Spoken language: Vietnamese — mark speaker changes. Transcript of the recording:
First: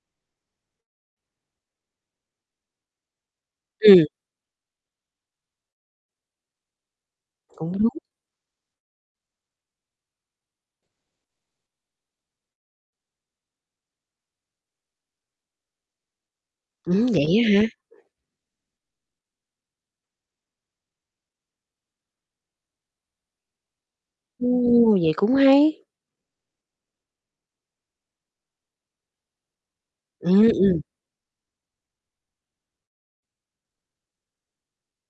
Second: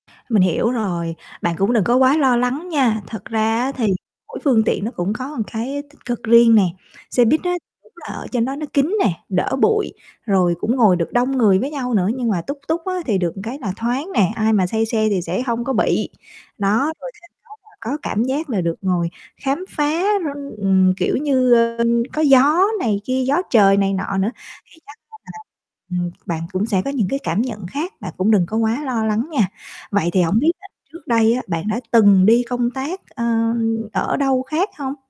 Speaker 1: Mình hiểu rồi, bạn cũng đừng có quá lo lắng nha, thật ra á thì
Speaker 2: Ừm.
Speaker 1: mỗi phương tiện nó cũng có một cái tích cực riêng nè, xe buýt á
Speaker 2: Cũng
Speaker 1: thì
Speaker 2: đúng.
Speaker 1: đúng là ở trên đó nó kín nè, đỡ bụi, rồi cũng ngồi được đông người với nhau nữa. Nhưng mà tuk tuk á thì được một cái là thoáng nè, ai mà say xe thì sẽ hông có bị. Đó,
Speaker 2: Ừm,
Speaker 1: rồi
Speaker 2: vậy
Speaker 1: thêm
Speaker 2: á hả?
Speaker 1: đó là có cảm giác là được ngồi khám phá r ừm, kiểu như, ờ, có gió này kia, gió trời này nọ nữa, thì
Speaker 2: Ô,
Speaker 1: chắc
Speaker 2: vậy
Speaker 1: á
Speaker 2: cũng
Speaker 1: là
Speaker 2: hay.
Speaker 1: ừm, bạn cũng sẽ có những cái cảm nhận khác, bạn cũng đừng có quá lo lắng nha. Vậy thì hổng
Speaker 2: Ừm,
Speaker 1: biết á
Speaker 2: ừm.
Speaker 1: trước đây á bạn đã từng đi công tác, ơ, ở đâu khác hông?